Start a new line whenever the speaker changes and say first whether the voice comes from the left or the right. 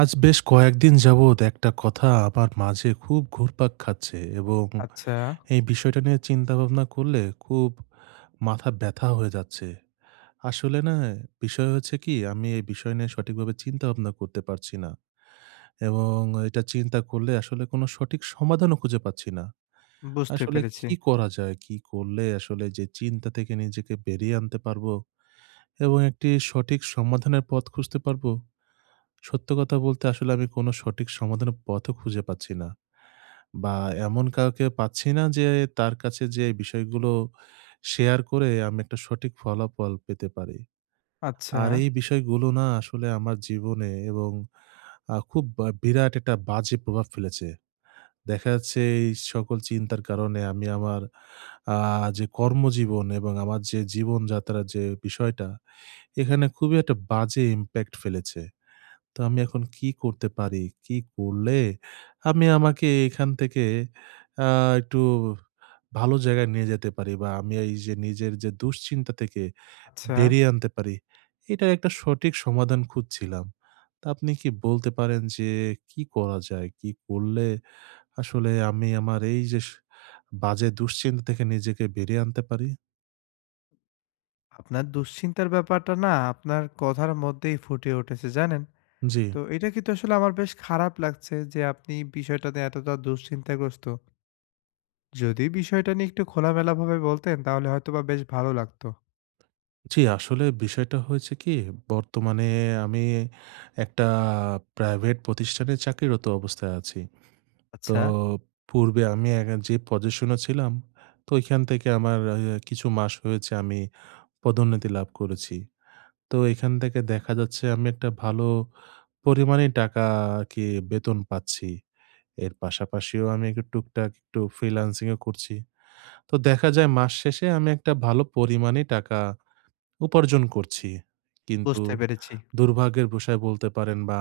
right: আজ বেশ কয়েকদিন যাবৎ একটা কথা আমার মাঝে খুব ঘুরপাক খাচ্ছে এবং
left: আচ্ছা,
right: এই বিষয়টা নিয়ে চিন্তা ভাবনা করলে খুব মাথা ব্যথা হয়ে যাচ্ছে। আসলে না, বিষয় হচ্ছে কি, আমি এই বিষয় নিয়ে সঠিকভাবে চিন্তা ভাবনা করতে পারছি না এবং এটা চিন্তা করলে আসলে কোনো সঠিক সমাধানও খুঁজে পাচ্ছি না।
left: বুঝতে
right: আসলে
left: পেরেছি।
right: কি করা যায়? কি করলে আসলে যে চিন্তা থেকে নিজেকে বেরিয়ে আনতে পারবো এবং একটি সঠিক সমাধানের পথ খুঁজতে পারবো? সত্য কথা বলতে আসলে আমি কোনো সঠিক সমাধানের পথও খুঁজে পাচ্ছি না। বা এমন কাউকে পাচ্ছি না যে তার কাছে যে এই বিষয়গুলো শেয়ার করে আমি একটা সঠিক ফলাফল পেতে পারি।
left: আচ্ছা,
right: আর এই বিষয়গুলো না আসলে আমার জীবনে এবং খুব বা বিরাট একটা বাজে প্রভাব ফেলেছে। দেখা যাচ্ছে এই সকল চিন্তার কারণে আমি আমার আ যে কর্মজীবন এবং আমার যে জীবনযাত্রার যে বিষয়টা, এখানে খুবই একটা বাজে ইমপ্যাক্ট ফেলেছে। তো আমি এখন কি করতে পারি? কি করলে আমি আমাকে এখান থেকে আ একটু ভালো জায়গায় নিয়ে যেতে পারি বা আমি এই যে নিজের যে দুশ্চিন্তা থেকে
left: আচ্ছা।
right: বেরিয়ে আনতে পারি, এটার একটা সঠিক সমাধান খুঁজছিলাম। তা আপনি কি বলতে পারেন যে কি করা যায়? কি করলে আসলে আমি আমার এই যে বাজে দুশ্চিন্তা থেকে নিজেকে বেরিয়ে আনতে পারি?
left: আপনার দুশ্চিন্তার ব্যাপারটা না আপনার কথার মধ্যেই ফুটে উঠেছে, জানেন?
right: জি।
left: তো এটা কিন্তু আসলে আমার বেশ খারাপ লাগছে যে আপনি বিষয়টাতে এতটা দুশ্চিন্তাগ্রস্ত। যদি বিষয়টা নিয়ে একটু খোলামেলাভাবে বলতেন তাহলে হয়তোবা বেশ ভালো লাগতো।
right: জি, আসলে বিষয়টা হয়েছে কি? বর্তমানে আমি একটা প্রাইভেট প্রতিষ্ঠানে চাকরিরত অবস্থায় আছি। তো
left: আচ্ছা,
right: পূর্বে আমি এক যে পজিশনে ছিলাম, তো ঐখান থেকে আমার কিছু মাস হয়েছে আমি পদোন্নতি লাভ করেছি। তো এখান থেকে দেখা যাচ্ছে আমি একটা ভালো পরিমাণেই টাকা আরকি বেতন পাচ্ছি। এর পাশাপাশিও আমি একটু টুকটাক একটু ফ্রিল্যান্সিং ও করছি। তো দেখা যায় মাস শেষে আমি একটা ভালো পরিমাণেই টাকা উপার্জন করছি। কিন্তু
left: বুঝতে পেরেছি।
right: দুর্ভাগ্যের বশায় বলতে পারেন বা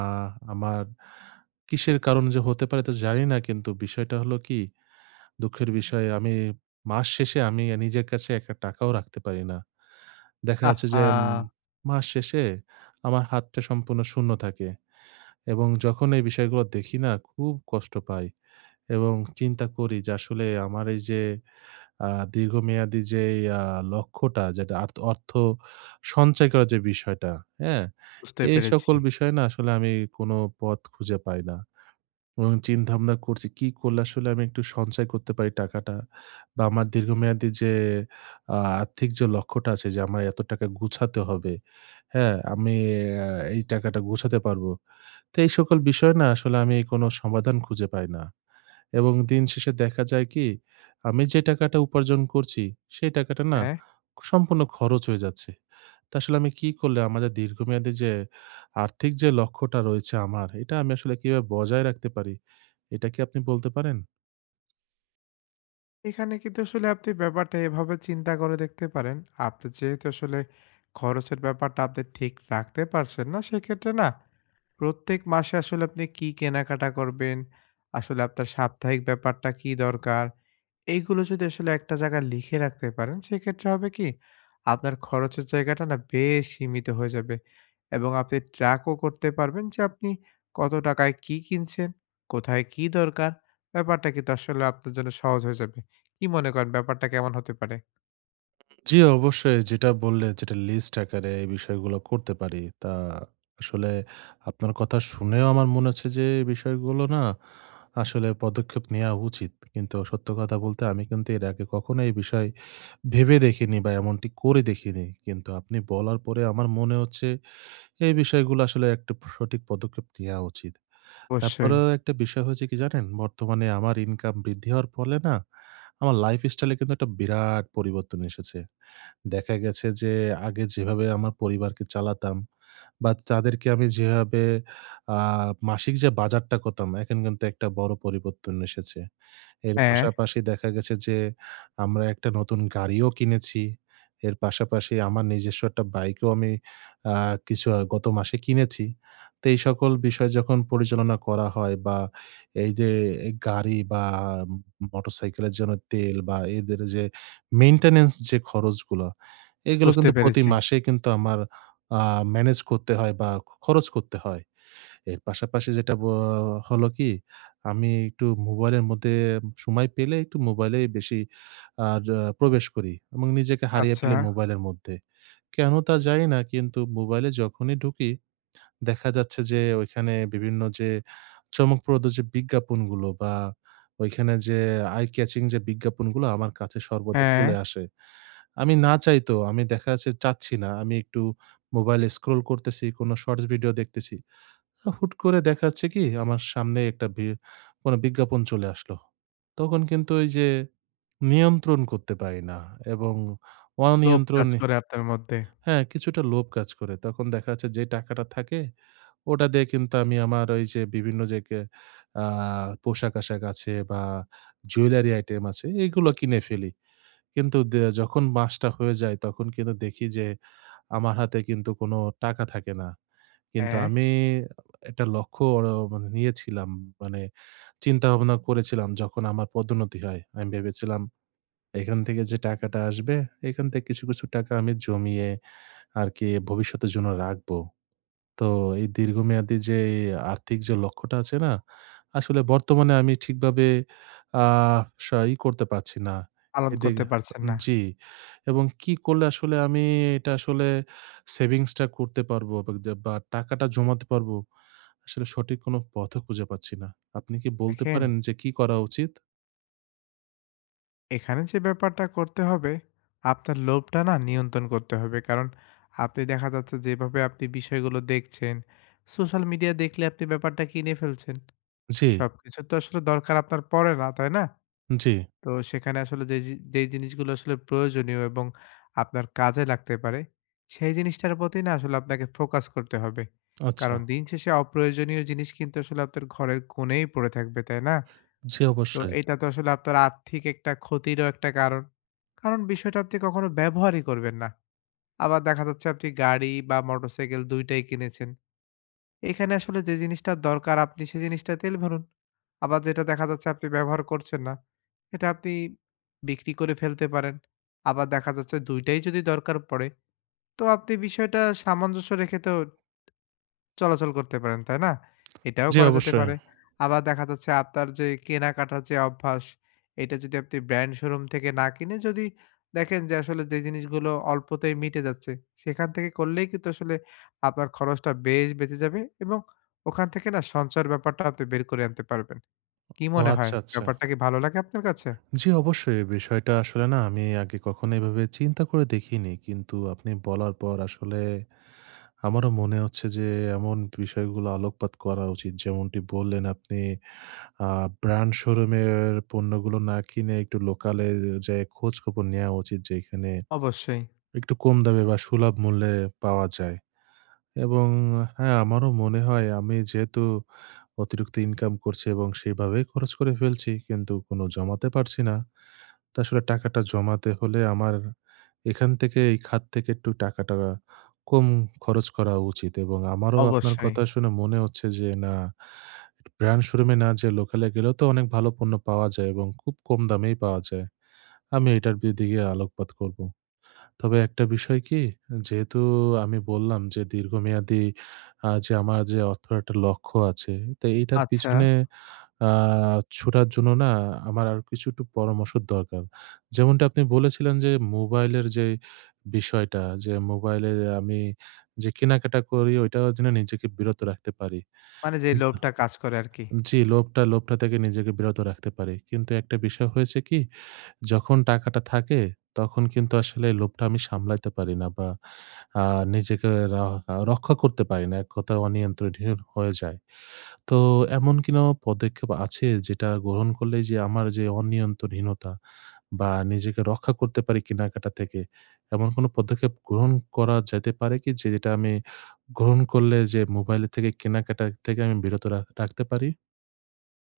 right: আমার কিসের কারণে যে হতে পারে তা জানি না। কিন্তু বিষয়টা হলো কি, দুঃখের বিষয় আমি মাস শেষে আমি নিজের কাছে একটা টাকাও রাখতে পারি না। দেখা যাচ্ছে
left: আহা!
right: যে মাস শেষে আমার হাতটা সম্পূর্ণ শূন্য থাকে এবং যখন এই বিষয়গুলো দেখি না খুব কষ্ট পাই এবং চিন্তা করি যে আসলে আমার এই যে আ দীর্ঘমেয়াদী যেই লক্ষ্যটা, যেটা অর্থ সঞ্চয় করার যে বিষয়টা, হ্যাঁ?
left: বুঝতে
right: এই
left: পেরেছি।
right: সকল বিষয়ে না আসলে আমি কোনো পথ খুঁজে পাই না। এবং চিন্তাভাবনা করছি কি করলে আসলে আমি একটু সঞ্চয় করতে পারি টাকাটা, বা আমার দীর্ঘমেয়াদী যে আ আর্থিক যে লক্ষ্যটা আছে যে আমার এত টাকা গুছাতে হবে, হ্যাঁ? আমি আ এই টাকাটা গুছাতে পারবো। তো এই সকল বিষয় না আসলে আমি কোনো সমাধান খুঁজে পাই না। এবং দিন শেষে দেখা যায় কি, আমি যে টাকাটা উপার্জন করছি, সেই টাকাটা না
left: হ্যাঁ।
right: সম্পূর্ণ খরচ হয়ে যাচ্ছে। তা আসলে আমি কি করলে আমাদের দীর্ঘমেয়াদী যে আর্থিক যে লক্ষ্যটা রয়েছে আমার, এটা আমি আসলে কিভাবে বজায় রাখতে পারি? এটা কি আপনি বলতে পারেন?
left: এখানে কিন্তু আসলে আপনি ব্যাপারটা এভাবে চিন্তা করে দেখতে পারেন। আপনি যেহেতু আসলে খরচের ব্যাপারটা আপনি ঠিক রাখতে পারছেন না, সেক্ষেত্রে না প্রত্যেক মাসে আসলে আপনি কি কেনাকাটা করবেন, আসলে আপনার সাপ্তাহিক ব্যাপারটা কি দরকার এইগুলো যদি আসলে একটা জায়গায় লিখে রাখতে পারেন, সেক্ষেত্রে হবে কি? আপনার খরচের জায়গাটা না বেশ সীমিত হয়ে যাবে। এবং আপনি ট্র্যাকও করতে পারবেন যে আপনি কত টাকায় কি কিনছেন, কোথায় কি দরকার, ব্যাপারটা কিন্তু আসলে আপনার জন্য সহজ হয়ে যাবে। কি মনে করেন ব্যাপারটা কেমন হতে পারে?
right: জি, অবশ্যই। যেটা বললে, যেটা লিস্ট আকারে এই বিষয়গুলো করতে পারি। তা আসলে আপনার কথা শুনেও আমার মনে হচ্ছে যে এই বিষয়গুলো না আসলে পদক্ষেপ নেওয়া উচিত। কিন্তু সত্য কথা বলতে আমি কিন্তু এর আগে কখনো এই বিষয় ভেবে দেখিনি বা এমনটি করে দেখিনি। কিন্তু আপনি বলার পরে আমার মনে হচ্ছে এই বিষয়গুলো আসলে একটা সঠিক পদক্ষেপ নেওয়া উচিত।
left: অবশ্যই।
right: তারপরেও একটা বিষয় হয়েছে কি, জানেন? বর্তমানে আমার ইনকাম বৃদ্ধি হওয়ার ফলে না আমার লাইফস্টাইল এ কিন্তু একটা বিরাট পরিবর্তন এসেছে। দেখা গেছে যে আগে যেভাবে আমার পরিবারকে চালাতাম বা তাদেরকে আমি যেভাবে আ মাসিক যে বাজারটা করতাম, এখন কিন্তু একটা বড় পরিবর্তন এসেছে। এর
left: হ্যাঁ,
right: পাশাপাশি দেখা গেছে যে আমরা একটা নতুন গাড়িও কিনেছি। এর পাশাপাশি আমার নিজস্ব একটা বাইকও আমি আ কিছু গত মাসে কিনেছি। তো এই সকল বিষয় যখন পরিচালনা করা হয় বা এই যে গাড়ি বা মোটরসাইকেলের জন্য তেল বা এদের যে মেইনটেন্যান্স যে খরচগুলো, এগুলো
left: বুঝতে
right: কিন্তু প্রতি
left: পেরেছি।
right: মাসে কিন্তু আমার আ ম্যানেজ করতে হয় বা খরচ করতে হয়। এর পাশাপাশি যেটা হলো কি, আমি একটু মোবাইলের মধ্যে সময় পেলে একটু মোবাইলেই বেশি আর প্রবেশ করি এবং নিজেকে হারিয়ে
left: আচ্ছা,
right: ফেলি মোবাইলের মধ্যে। কেন তা জানি না, কিন্তু মোবাইলে যখনই ঢুকি দেখা যাচ্ছে যে ওইখানে বিভিন্ন যে চমকপ্রদ যে বিজ্ঞাপনগুলো বা ওইখানে যে eye catching যে বিজ্ঞাপনগুলো আমার কাছে সর্বদা
left: হ্যাঁ,
right: চলে আসে। আমি না চাইতেও আমি দেখা যাচ্ছে চাচ্ছি না। আমি একটু মোবাইলে স্ক্রল করতেছি, কোনো শর্টস ভিডিও দেখতেছি। হুট করে দেখা যাচ্ছে কি, আমার সামনে একটা কোনো বিজ্ঞাপন চলে আসলো। তখন কিন্তু ওই যে নিয়ন্ত্রণ করতে পারি না এবং
left: লোভ
right: অনিয়ন্ত্রণ
left: কাজ করে আপনার মধ্যে।
right: হ্যাঁ, কিছুটা লোভ কাজ করে। তখন দেখা যাচ্ছে যে টাকাটা থাকে ওটা দিয়ে কিন্তু আমি আমার ওই যে বিভিন্ন যে আ পোশাক-আশাক আছে বা জুয়েলারি আইটেম আছে এগুলো কিনে ফেলি। কিন্তু যখন মাসটা হয়ে যায় তখন কিন্তু দেখি যে আমার হাতে কিন্তু কোনো টাকা থাকে না। কিন্তু
left: হ্যাঁ,
right: আমি একটা লক্ষ্য মানে নিয়েছিলাম। মানে চিন্তাভাবনা করেছিলাম যখন আমার পদোন্নতি হয়। আমি ভেবেছিলাম এখান থেকে যে টাকাটা আসবে, এখান থেকে কিছু টাকা আমি জমিয়ে আরকি ভবিষ্যতের জন্য রাখবো। তো এই দীর্ঘমেয়াদী যে এই আর্থিক যে লক্ষ্যটা আছে না, আসলে বর্তমানে আমি ঠিকভাবে আ ই করতে পারছি না।
left: পালন করতে
right: এদিকে
left: পারছেন না।
right: জি। এবং কি করলে আসলে আমি এটা আসলে সেভিংস টা করতে পারবো বা দে বা টাকাটা জমাতে পারবো, আসলে সঠিক কোনো পথও খুঁজে পাচ্ছি না। আপনি কি বলতে
left: দেখেন,
right: পারেন যে কি করা উচিত?
left: এখানে যে ব্যাপারটা করতে হবে, আপনার লোভটা না নিয়ন্ত্রণ করতে হবে। কারণ আপনি দেখা যাচ্ছে যেভাবে আপনি বিষয়গুলো দেখছেন, সোশ্যাল মিডিয়া দেখলে আপনি ব্যাপারটা কিনে ফেলছেন।
right: জি,
left: সবকিছু তো আসলে দরকার আপনার পড়ে না, তাই না?
right: জি।
left: তো সেখানে আসলে যে জি যেই জিনিসগুলো আসলে প্রয়োজনীয় এবং আপনার কাজে লাগতে পারে, সেই জিনিসটার প্রতি না আসলে আপনাকে ফোকাস করতে হবে।
right: আচ্ছা।
left: কারণ দিন শেষে অপ্রয়োজনীয় জিনিস কিন্তু আসলে আপনার ঘরের কোণেই পড়ে থাকবে, তাই না?
right: জি,
left: তো
right: অবশ্যই।
left: এটা তো আসলে আপনার আর্থিক একটা ক্ষতিরও একটা কারণ। কারণ বিষয়টা আপনি কখনো ব্যবহারই করবেন না। আবার দেখা যাচ্ছে আপনি গাড়ি বা মোটরসাইকেল ২ টাই কিনেছেন। এখানে আসলে যে জিনিসটার দরকার আপনি সেই জিনিসটা তেল ভরুন। আবার যেটা দেখা যাচ্ছে আপনি ব্যবহার করছেন না, এটা আপনি বিক্রি করে ফেলতে পারেন। আবার দেখা যাচ্ছে ২ টাই যদি দরকার পড়ে, তো আপনি বিষয়টা সামঞ্জস্য রেখে তো চলাচল করতে পারেন, তাই না? এটাও
right: জি,
left: করা যেতে
right: অবশ্যই।
left: পারে। আবার দেখা যাচ্ছে আপনার যে কেনাকাটার যে অভ্যাস, এটা যদি আপনি ব্র্যান্ড শোরুম থেকে না কিনে যদি দেখেন যে আসলে যে জিনিসগুলো অল্পতেই মিটে যাচ্ছে, সেখান থেকে করলেই কিন্তু আসলে আপনার খরচটা বেশ বেঁচে যাবে এবং ওখান থেকে না সঞ্চয়ের ব্যাপারটা আপনি বের করে আনতে পারবেন। কি
right: ও
left: মনে হয়?
right: আচ্ছা, আচ্ছা।
left: ব্যাপারটা কি ভালো লাগে আপনার কাছে?
right: জি, অবশ্যই। এই বিষয়টা আসলে না আমি আগে কখনো এভাবে চিন্তা করে দেখিনি। কিন্তু আপনি বলার পর আসলে আমারও মনে হচ্ছে যে এমন বিষয়গুলো আলোকপাত করা উচিত। যেমনটি বললেন আপনি আ ব্র্যান্ড শোরুমের পণ্যগুলো না কিনে একটু লোকালে যেয়ে খোঁজখবর নেয়া উচিত যে এখানে
left: অবশ্যই,
right: একটু কম দামে বা সুলভ মূল্যে পাওয়া যায়। এবং হ্যাঁ, আমারও মনে হয় আমি যেহেতু অতিরিক্ত ইনকাম করছি এবং সেভাবেই খরচ করে ফেলছি, কিন্তু কোনো জমাতে পারছি না। তো আসলে টাকাটা জমাতে হলে আমার এখান থেকে, এই খাত থেকে একটু টাকাটা কম খরচ করা উচিত এবং আমারও আপনার
left: অবশ্যই।
right: কথা শুনে মনে হচ্ছে যে না, ব্র্যান্ড শোরুমে না যে, লোকালে গেলেও তো অনেক ভালো পণ্য পাওয়া যায় এবং খুব কম দামেই পাওয়া যায়। আমি এটার দিকে আলোকপাত করব। তবে একটা বিষয় কি, যেহেতু আমি বললাম যে দীর্ঘমেয়াদী যে আমার যে অর্থের একটা লক্ষ্য আছে, তো এইটার
left: আচ্ছা,
right: পিছনে আ ছুটার জন্য না আমার আরো কিছু একটু পরামর্শের দরকার। যেমনটা আপনি বলেছিলেন যে মোবাইলের যে বিষয়টা, যে মোবাইলে আমি যে কেনাকাটা করি ওইটাও যেন নিজেকে বিরত রাখতে পারি।
left: মানে যে
right: কিন্তু
left: লোভটা কাজ করে আরকি।
right: জি, লোভটা লোভটা থেকে নিজেকে বিরত রাখতে পারি। কিন্তু একটা বিষয় হয়েছে কি? যখন টাকাটা থাকে তখন কিন্তু আসলে লোভটা আমি সামলাইতে পারি না বা আ নিজেকে রক্ষা করতে পারি না। এক কথায় অনিয়ন্ত্রণহীন হয়ে যায়। তো এমন কি না পদক্ষেপ আছে যেটা গ্রহণ করলে যে আমার যে অনিয়ন্ত্রণহীনতা, বা নিজেকে রক্ষা করতে পারি কেনাকাটা থেকে? এমন কোনো পদক্ষেপ গ্রহণ করা যেতে পারে কি? যে যেটা আমি গ্রহণ করলে যে মোবাইলের থেকে কেনাকাটা থেকে আমি বিরত রাখতে পারি?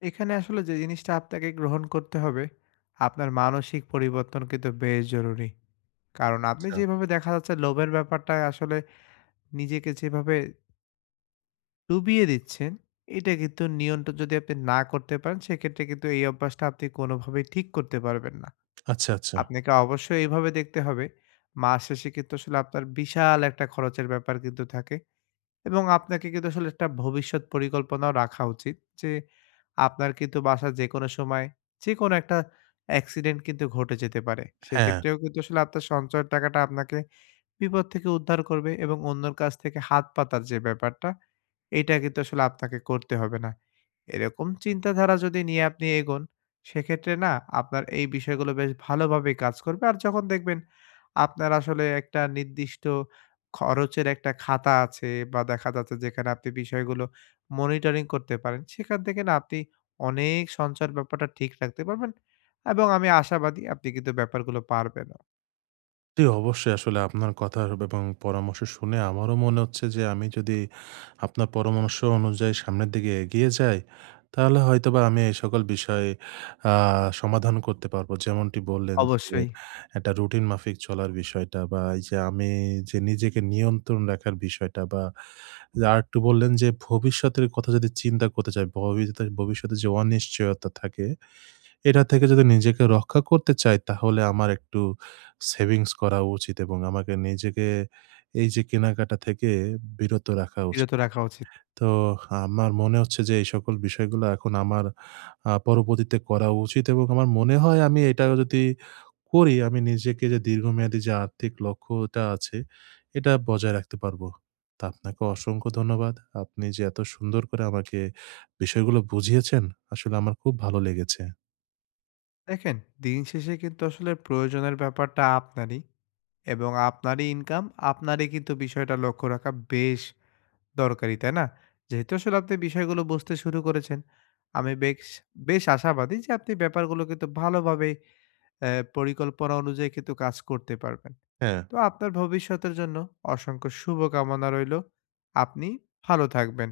left: এখানে আসলে যে জিনিসটা আপনাকে গ্রহণ করতে হবে, আপনার মানসিক পরিবর্তন কিন্তু বেশ জরুরি। কারণ আপনি
right: আচ্ছা।
left: যেভাবে দেখা যাচ্ছে লোভের ব্যাপারটায় আসলে নিজেকে যেভাবে ডুবিয়ে দিচ্ছেন, এটা কিন্তু নিয়ন্ত্রণ যদি আপনি না করতে পারেন, সেক্ষেত্রে কিন্তু এই অভ্যাসটা আপনি কোনোভাবেই ঠিক করতে পারবেন না।
right: আচ্ছা, আচ্ছা।
left: আপনাকে অবশ্যই এইভাবে দেখতে হবে, মাস শেষে কিন্তু আসলে আপনার বিশাল একটা খরচের ব্যাপার কিন্তু থাকে। এবং আপনাকে কিন্তু আসলে একটা ভবিষ্যৎ পরিকল্পনাও রাখা উচিত যে আপনার কিন্তু বাসার যেকোনো সময় যেকোনো একটা অ্যাক্সিডেন্ট কিন্তু ঘটে যেতে পারে।
right: হ্যাঁ।
left: সেক্ষেত্রেও কিন্তু আসলে আপনার সঞ্চয়ের টাকাটা আপনাকে বিপদ থেকে উদ্ধার করবে এবং অন্যের কাছ থেকে হাত পাতার যে ব্যাপারটা, এইটা কিন্তু আসলে আপনাকে করতে হবে না। এরকম চিন্তাধারা যদি নিয়ে আপনি এগোন, সেক্ষেত্রে না আপনার এই বিষয়গুলো বেশ ভালোভাবেই কাজ করবে। আর যখন দেখবেন আপনার আসলে একটা নির্দিষ্ট খরচের একটা খাতা আছে বা দেখা যাচ্ছে যেখানে আপনি বিষয়গুলো মনিটরিং করতে পারেন, সেখান থেকে না আপনি অনেক সঞ্চয়ের ব্যাপারটা ঠিক রাখতে পারবেন এবং আমি আশাবাদী আপনি কিন্তু ব্যাপারগুলো পারবেনও।
right: জি, অবশ্যই আসলে আপনার কথা এবং পরামর্শ শুনে আমারও মনে হচ্ছে যে, আমি যদি আপনার পরামর্শ অনুযায়ী সামনের দিকে এগিয়ে যাই, তাহলে হয়তোবা আমি এই সকল বিষয়ে আ সমাধান করতে পারবো। যেমনটি বললেন যে
left: অবশ্যই
right: একটা রুটিন মাফিক চলার বিষয়টা, বা এই যে আমি যে নিজেকে নিয়ন্ত্রণ রাখার বিষয়টা, বা আরেকটু বললেন যে ভবিষ্যতের কথা যদি চিন্তা করতে চাই, ভবিষ্যতে যে অনিশ্চয়তা থাকে এটা থেকে যদি নিজেকে রক্ষা করতে চাই, তাহলে আমার একটু সেভিংস করা উচিত এবং আমাকে নিজেকে এই যে কেনাকাটা থেকে বিরত রাখা উচিত।
left: বিরত রাখা উচিত।
right: তো আমার মনে হচ্ছে যে এই সকল বিষয়গুলো এখন আমার পরবর্তীতে করা উচিত এবং আমার মনে হয় আমি এটা যদি করি, আমি নিজেকে যে দীর্ঘমেয়াদী যে আর্থিক লক্ষ্যটা আছে এটা বজায় রাখতে পারবো। তো আপনাকে অসংখ্য ধন্যবাদ। আপনি যে এত সুন্দর করে আমাকে বিষয়গুলো বুঝিয়েছেন, আসলে আমার খুব ভালো লেগেছে।
left: দেখেন, দিন শেষে কিন্তু আসলে প্রয়োজনের ব্যাপারটা আপনারই এবং আপনারই ইনকাম, আপনারই কিন্তু বিষয়টা লক্ষ্য রাখা বেশ দরকারি, তাই না? যেহেতু আসলে আপনি বিষয়গুলো বুঝতে শুরু করেছেন, আমি বেশ বেশ আশাবাদী যে আপনি ব্যাপারগুলো কিন্তু ভালোভাবে অ্যা পরিকল্পনা অনুযায়ী কিন্তু কাজ করতে পারবেন।
right: হ্যাঁ।
left: তো আপনার ভবিষ্যতের জন্য অসংখ্য শুভকামনা রইলো। আপনি ভালো থাকবেন।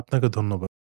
right: আপনাকে ধন্যবাদ।